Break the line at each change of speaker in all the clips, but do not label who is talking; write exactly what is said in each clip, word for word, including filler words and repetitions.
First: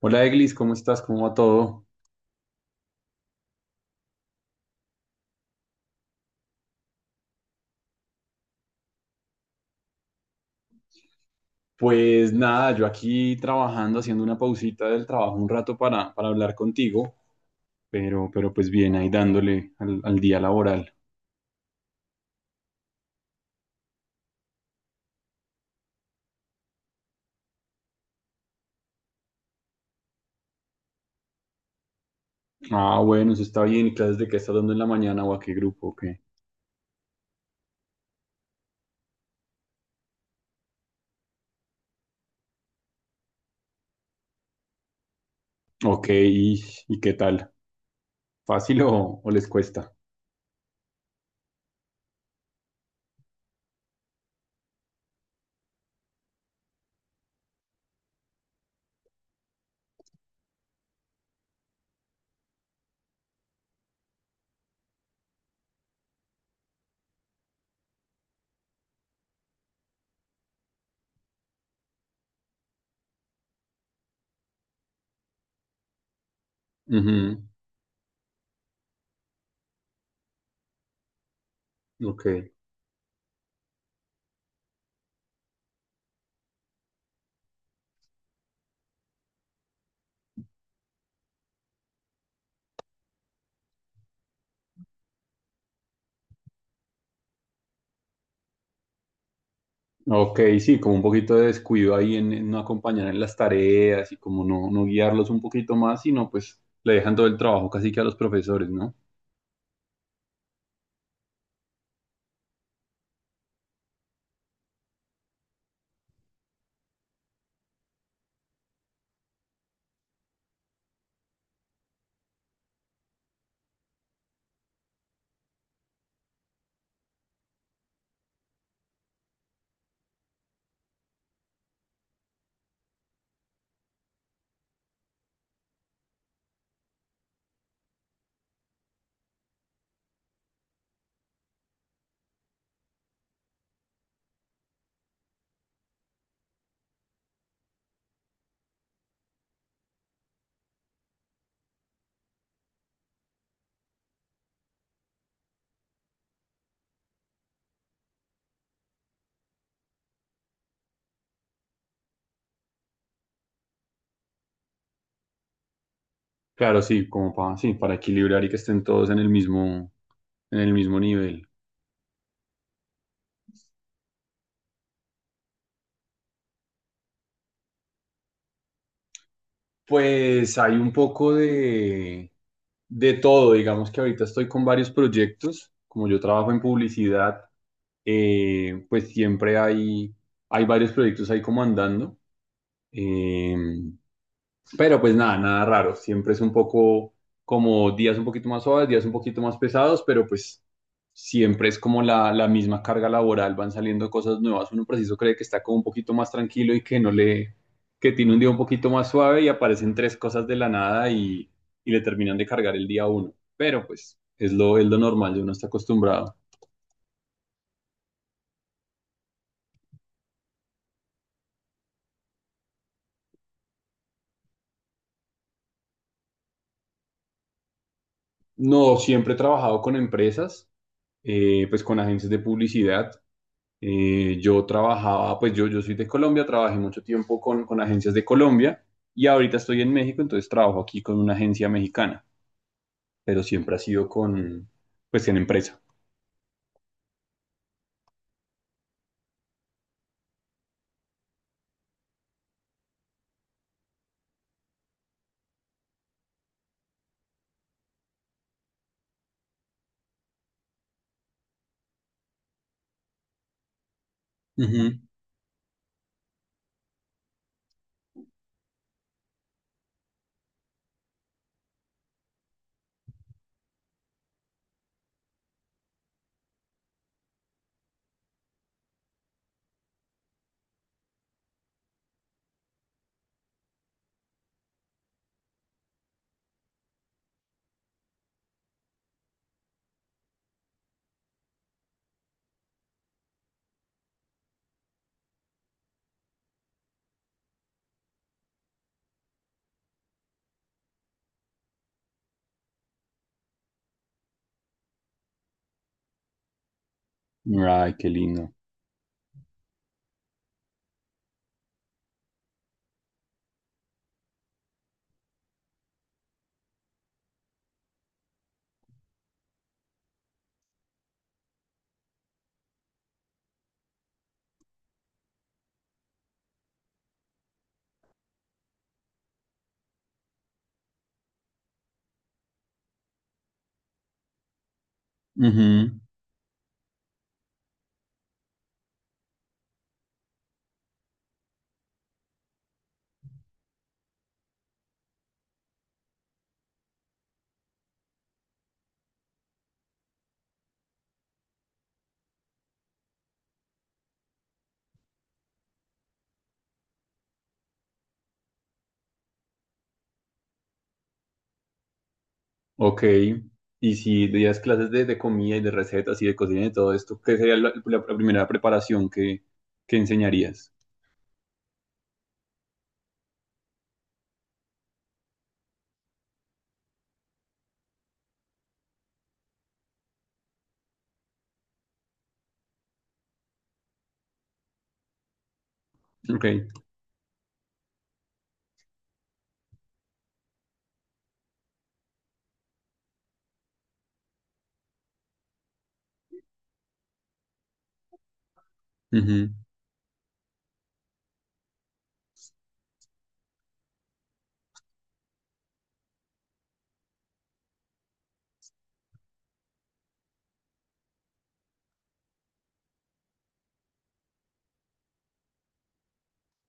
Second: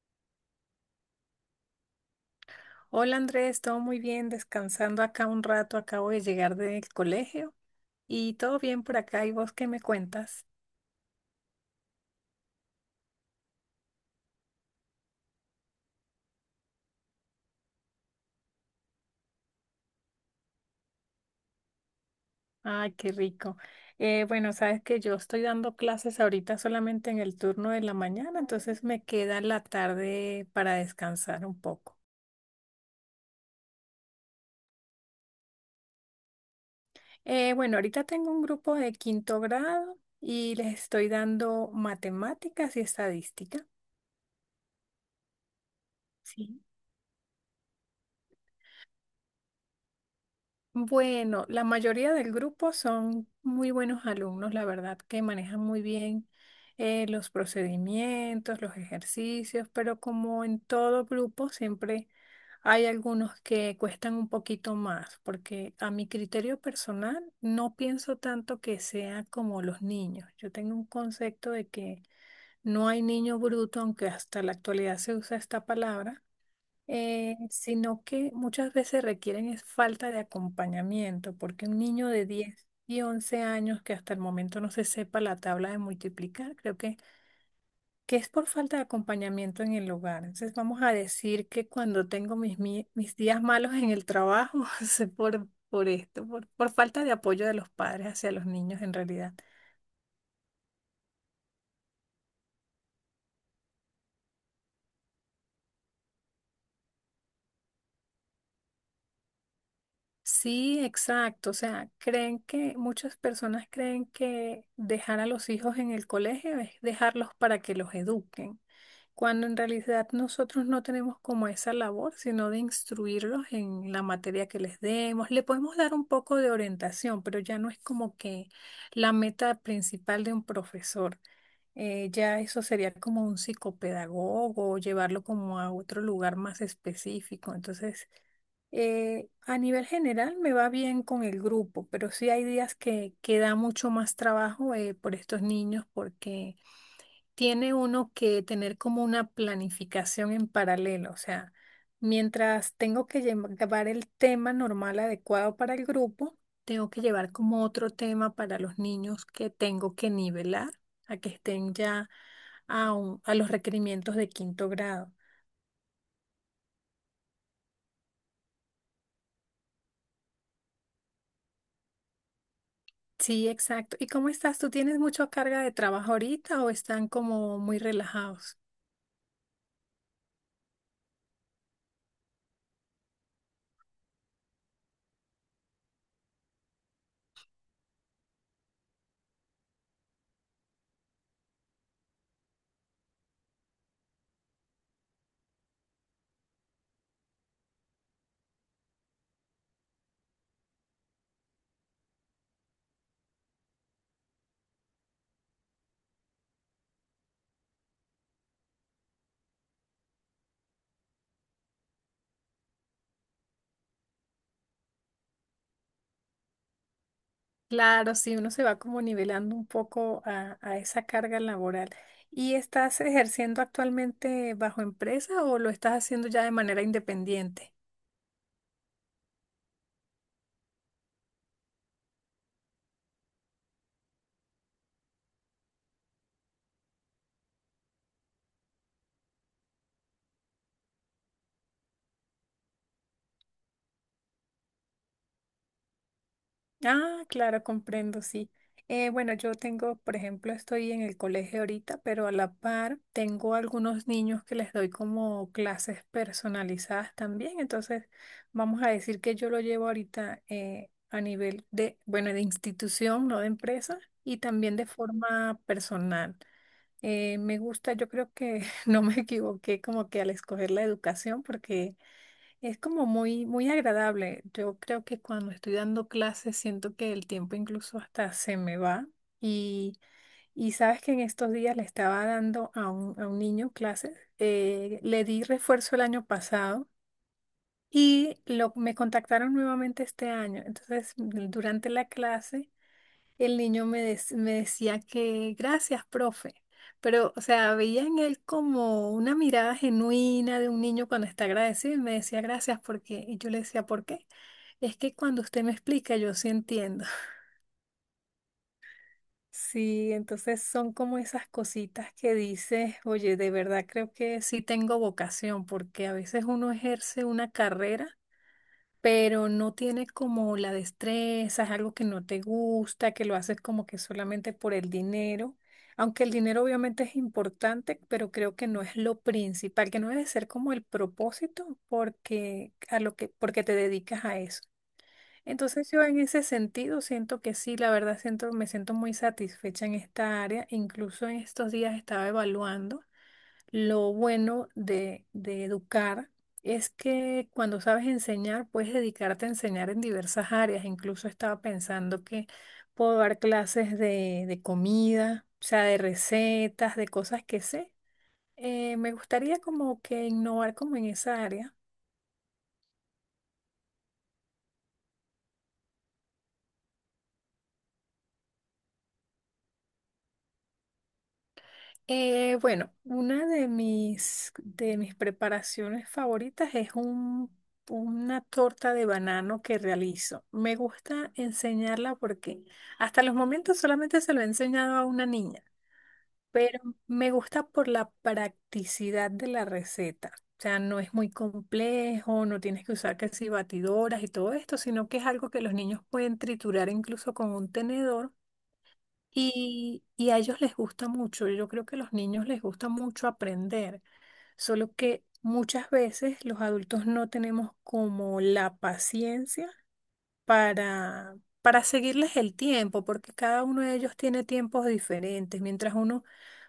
Hola Eglis, ¿cómo estás? ¿Cómo va todo?
Hola Andrés, todo muy bien, descansando acá un rato, acabo de llegar del colegio y todo bien por acá. ¿Y vos qué me cuentas?
Pues nada, yo aquí trabajando, haciendo una pausita del trabajo un rato para, para hablar contigo, pero, pero pues bien, ahí dándole al, al día laboral.
Ay, qué rico. Eh, bueno, sabes que yo estoy dando clases ahorita solamente en el turno de la mañana, entonces me queda la tarde para descansar un poco.
Ah, bueno, eso está bien. ¿Y clases de qué estás dando en la mañana o a qué grupo? ¿O qué?
Eh, bueno, ahorita tengo un grupo de quinto grado y les estoy dando matemáticas y estadística.
Ok,
Sí.
¿y, ¿y qué tal? ¿Fácil o, o les cuesta?
Bueno, la mayoría del grupo son muy buenos alumnos, la verdad, que manejan muy bien eh, los procedimientos, los ejercicios, pero como en todo grupo, siempre hay algunos que cuestan un poquito más, porque a mi criterio personal no pienso tanto que sea como los niños. Yo tengo un concepto de que no hay niño bruto, aunque hasta la actualidad se usa esta palabra, eh,
Ujú.
sino que muchas veces requieren es falta de acompañamiento, porque un niño
Ok.
de diez y once años que hasta el momento no se sepa la tabla de multiplicar, creo que, que es por falta de acompañamiento en el hogar. Entonces vamos a decir que cuando tengo mis, mi- mis días malos en el trabajo, es por, por esto, por, por falta de apoyo de los padres hacia los niños en realidad.
Ok, sí, como un poquito de descuido ahí en, en no acompañar en las tareas y como no, no guiarlos un poquito más, sino pues le dejan todo el trabajo casi que a los profesores, ¿no?
Sí, exacto. O sea, creen que muchas personas creen que dejar a los hijos en el colegio es dejarlos para que los eduquen, cuando en realidad nosotros no tenemos como esa labor, sino de instruirlos en la materia que les demos. Le podemos dar un poco de orientación, pero ya no es como que la meta principal de un profesor. Eh, ya eso sería como un psicopedagogo, llevarlo como a otro lugar más específico. Entonces, eh, a nivel general me va bien con el grupo, pero sí hay días que, que da mucho más trabajo, eh, por estos niños porque tiene uno que tener como una planificación en paralelo. O sea, mientras tengo que llevar el tema normal adecuado para el grupo, tengo que llevar como otro tema para los niños que tengo que nivelar a que estén ya a, un- a los requerimientos de quinto grado.
Claro, sí, como para, sí, para equilibrar y que estén todos en el mismo, en el mismo nivel.
Sí, exacto. ¿Y cómo estás? ¿Tú tienes mucha carga de trabajo ahorita o están como muy relajados?
Pues hay un poco de, de todo, digamos que ahorita estoy con varios proyectos, como yo trabajo en publicidad. Eh, pues siempre hay, hay varios proyectos ahí como andando. Eh, Pero pues nada, nada raro. Siempre es un poco como días un poquito más suaves, días un poquito más pesados, pero pues siempre es como la, la misma carga laboral, van saliendo cosas nuevas. Uno preciso cree que está como un poquito más tranquilo y que no le, que tiene un día un poquito más suave y aparecen tres cosas de la nada y, y le terminan de cargar el día a uno. Pero pues es lo, es lo normal, uno está acostumbrado.
Claro, sí, uno se va como nivelando un poco a, a esa carga laboral. ¿Y estás ejerciendo actualmente bajo empresa o lo estás haciendo ya de manera independiente?
No, siempre he trabajado con empresas, eh, pues con agencias de publicidad. Eh, yo trabajaba, pues yo, yo soy de Colombia, trabajé mucho tiempo con, con agencias de Colombia y ahorita estoy en México, entonces trabajo aquí con una agencia mexicana, pero siempre ha sido con, pues en empresa.
Ah, claro, comprendo, sí. Eh, bueno, yo tengo, por ejemplo, estoy en el colegio ahorita, pero a la par tengo algunos niños que les doy como clases personalizadas también. Entonces, vamos a decir que yo lo llevo ahorita, eh, a nivel de, bueno, de institución, no de empresa, y también de
Ujú.
forma personal. Eh, me gusta, yo creo que no me equivoqué como que al escoger la educación, porque es como muy, muy agradable. Yo creo que cuando estoy dando clases siento que el tiempo incluso hasta se me va. Y, y sabes que en estos días le estaba dando a un, a un niño clases. Eh, le di refuerzo el año pasado y lo, me contactaron nuevamente este año. Entonces, durante la clase, el niño me, dec- me decía que gracias, profe. Pero, o sea, veía en él como una mirada genuina de un niño cuando está agradecido y me decía gracias porque, y yo le decía, ¿por qué? Es que cuando usted me explica, yo sí entiendo.
Ay, qué lindo.
Sí, entonces son como esas cositas que dices, oye, de verdad creo que sí tengo vocación, porque a veces uno ejerce una carrera pero no tiene como la destreza, es algo que no te gusta, que lo haces como que solamente por el dinero. Aunque el dinero obviamente es importante, pero creo que no es lo principal, que no debe ser como el propósito porque a lo que porque te dedicas a eso. Entonces
Ujú.
yo en ese sentido siento que sí, la verdad siento me siento muy satisfecha en esta área. Incluso en estos días estaba evaluando lo bueno de, de educar es que cuando sabes enseñar, puedes dedicarte a enseñar en diversas áreas. Incluso estaba pensando que puedo dar clases de, de comida, o sea, de recetas, de cosas que sé. Eh, me gustaría como que innovar como en esa área.
Ok. Y si días clases de, de comida y de recetas y de cocina y todo esto, ¿qué sería la, la- primera preparación que, que enseñarías?
Eh, bueno, una de mis, de mis preparaciones favoritas es un, una torta de banano que realizo. Me gusta enseñarla porque hasta los momentos solamente se lo he enseñado a una niña,
Ok.
pero me gusta por la practicidad de la receta. O sea, no es muy complejo, no tienes que usar casi batidoras y todo esto, sino que es algo que los niños pueden triturar incluso con un tenedor
Ujú.
y, y a ellos les gusta mucho. Yo creo que a los niños les gusta mucho aprender, solo que muchas veces los adultos no tenemos como la paciencia para, para seguirles el tiempo, porque cada uno de ellos tiene tiempos diferentes. Mientras uno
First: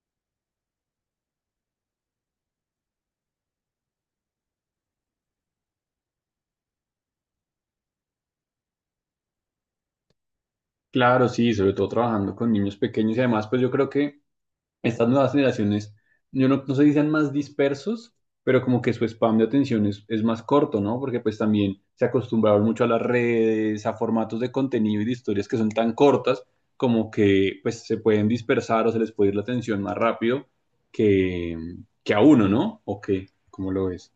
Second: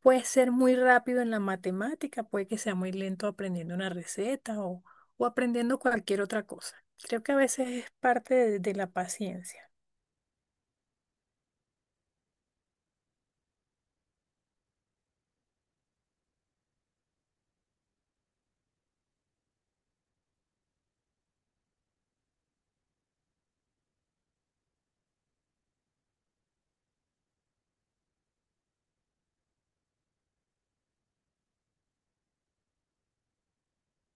puede ser muy rápido en la matemática, puede que sea muy lento aprendiendo una receta o, o aprendiendo cualquier otra cosa. Creo que a veces es parte de de la paciencia.
Claro, sí, sobre todo trabajando con niños pequeños y además, pues yo creo que estas nuevas generaciones, yo no, no sé si sean más dispersos, pero como que su spam de atención es, es más corto, ¿no? Porque pues también se acostumbraron mucho a las redes, a formatos de contenido y de historias que son tan cortas como que pues se pueden dispersar o se les puede ir la atención más rápido que, que a uno, ¿no? ¿O qué? ¿Cómo lo ves?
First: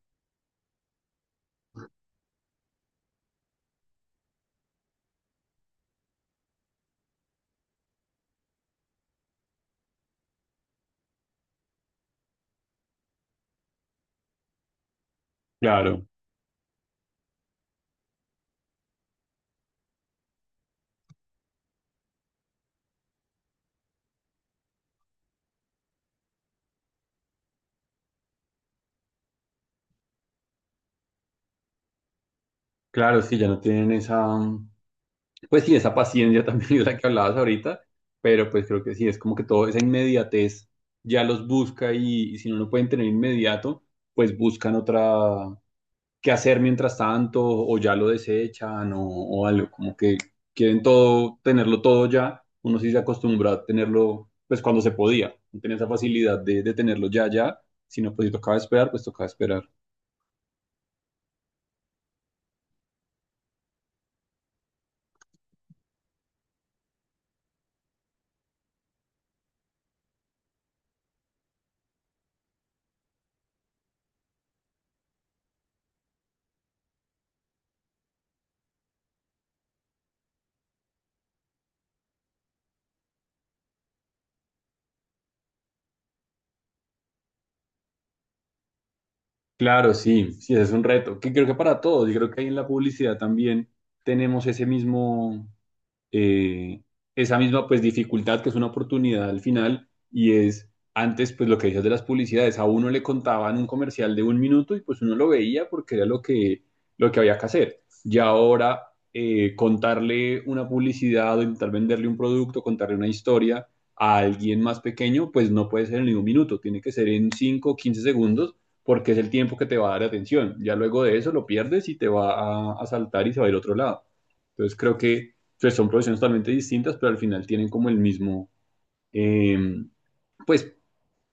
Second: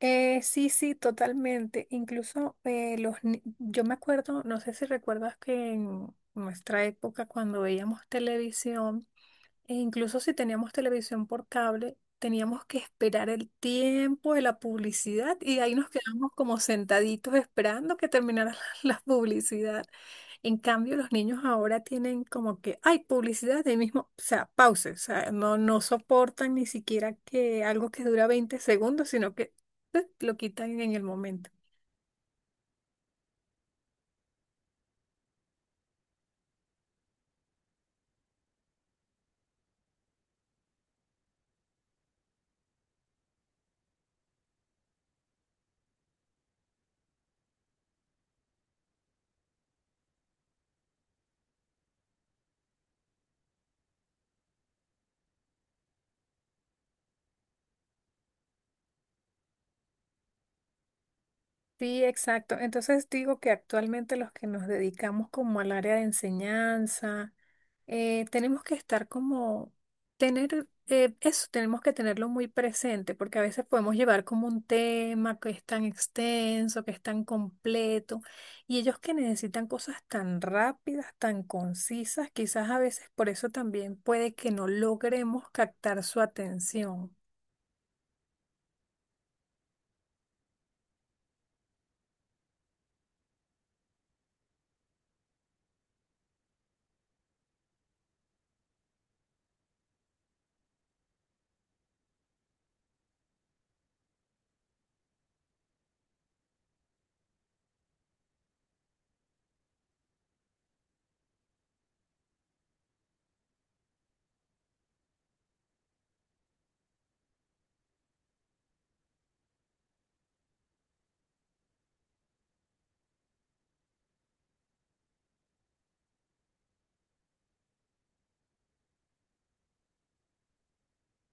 Eh, sí, sí, totalmente. Incluso eh, los, ni- yo me acuerdo, no sé si recuerdas que en nuestra época cuando veíamos televisión, e incluso si teníamos televisión por cable, teníamos que esperar el tiempo de la publicidad y ahí nos
Claro,
quedamos como sentaditos esperando que terminara la, la publicidad. En cambio, los niños ahora tienen como que hay publicidad de ahí mismo, o sea, pause, o sea, no, no soportan ni siquiera que algo que dura veinte segundos, sino que eh, lo quitan en el momento.
claro, es que ya no tienen esa... Pues sí, esa paciencia también es la que hablabas ahorita, pero pues creo que sí, es como que toda esa inmediatez ya los busca y, y si no lo pueden tener inmediato, pues buscan otra qué hacer mientras tanto o ya lo desechan o, o algo, como que quieren todo, tenerlo todo ya, uno sí se acostumbró a tenerlo pues cuando se podía, no tenía esa facilidad de, de tenerlo ya, ya, si no pues si tocaba esperar, pues tocaba esperar.
Sí, exacto. Entonces digo que actualmente los que nos dedicamos como al área de enseñanza, eh, tenemos que estar como, tener, eh, eso tenemos que tenerlo muy presente, porque a veces podemos llevar como un tema que es tan extenso, que es tan completo, y ellos que necesitan cosas tan rápidas, tan concisas, quizás a veces por eso también puede que no logremos captar su atención.
Claro, sí, sí, ese es un reto, que creo que para todos, y creo que ahí en la publicidad también tenemos ese mismo, eh, esa misma pues dificultad que es una oportunidad al final y es antes pues lo que decías de las publicidades, a uno le contaban un comercial de un minuto y pues uno lo veía porque era lo que, lo que había que hacer. Y ahora eh, contarle una publicidad o intentar venderle un producto, contarle una historia a alguien más pequeño, pues no puede ser en ningún minuto, tiene que ser en cinco o quince segundos porque es el tiempo que te va a dar atención. Ya luego de eso lo pierdes y te va a, a saltar y se va a ir a otro lado. Entonces creo que pues son profesiones totalmente distintas, pero al final tienen como el mismo, eh, pues,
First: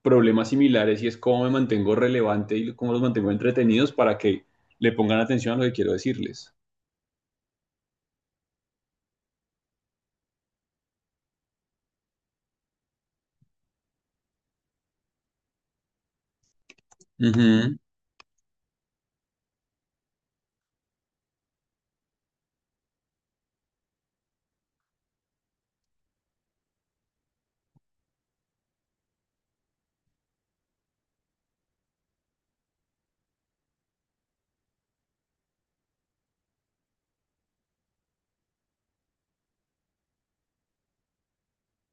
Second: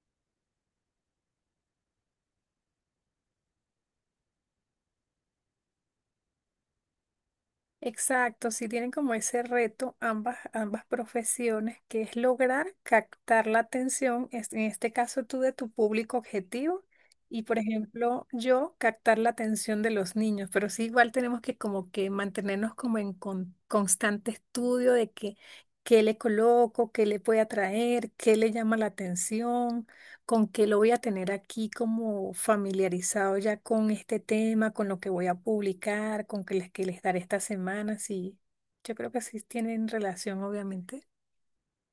problemas similares y es cómo me mantengo relevante y cómo los mantengo entretenidos para que le pongan atención a lo que quiero decirles.
Exacto, sí tienen como ese reto ambas, ambas profesiones, que es lograr captar la atención, es- en este caso tú de tu público objetivo y por
Ujú.
ejemplo yo captar la atención de los niños, pero sí igual tenemos que como que mantenernos como en con- constante estudio de que, qué le coloco, qué le puede atraer, qué le llama la atención, con qué lo voy a tener aquí como familiarizado ya con este tema, con lo que voy a publicar, con que les, que les daré esta semana, sí. Yo creo que sí tienen relación, obviamente.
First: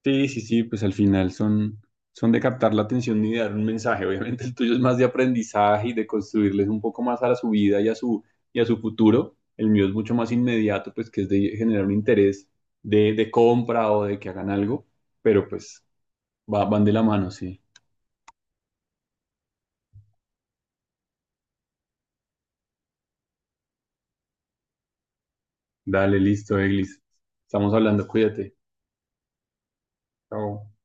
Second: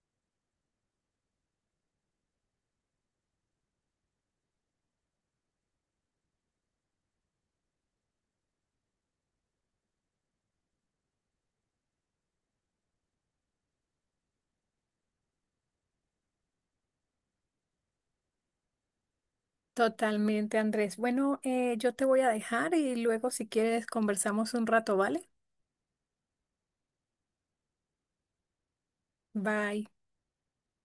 Sí, sí, sí, pues al final son, son de captar la atención y de dar un mensaje. Obviamente el tuyo es más de aprendizaje y de construirles un poco más a la su vida y a su, y a su futuro. El mío es mucho más inmediato, pues que es de generar un interés de, de compra o de que hagan algo, pero pues va- van de la mano, sí.
Totalmente, Andrés. Bueno, eh, yo te voy a dejar y luego si quieres conversamos un rato, ¿vale?
Dale, listo, Eglis. Estamos hablando, cuídate.
Bye.
Chao.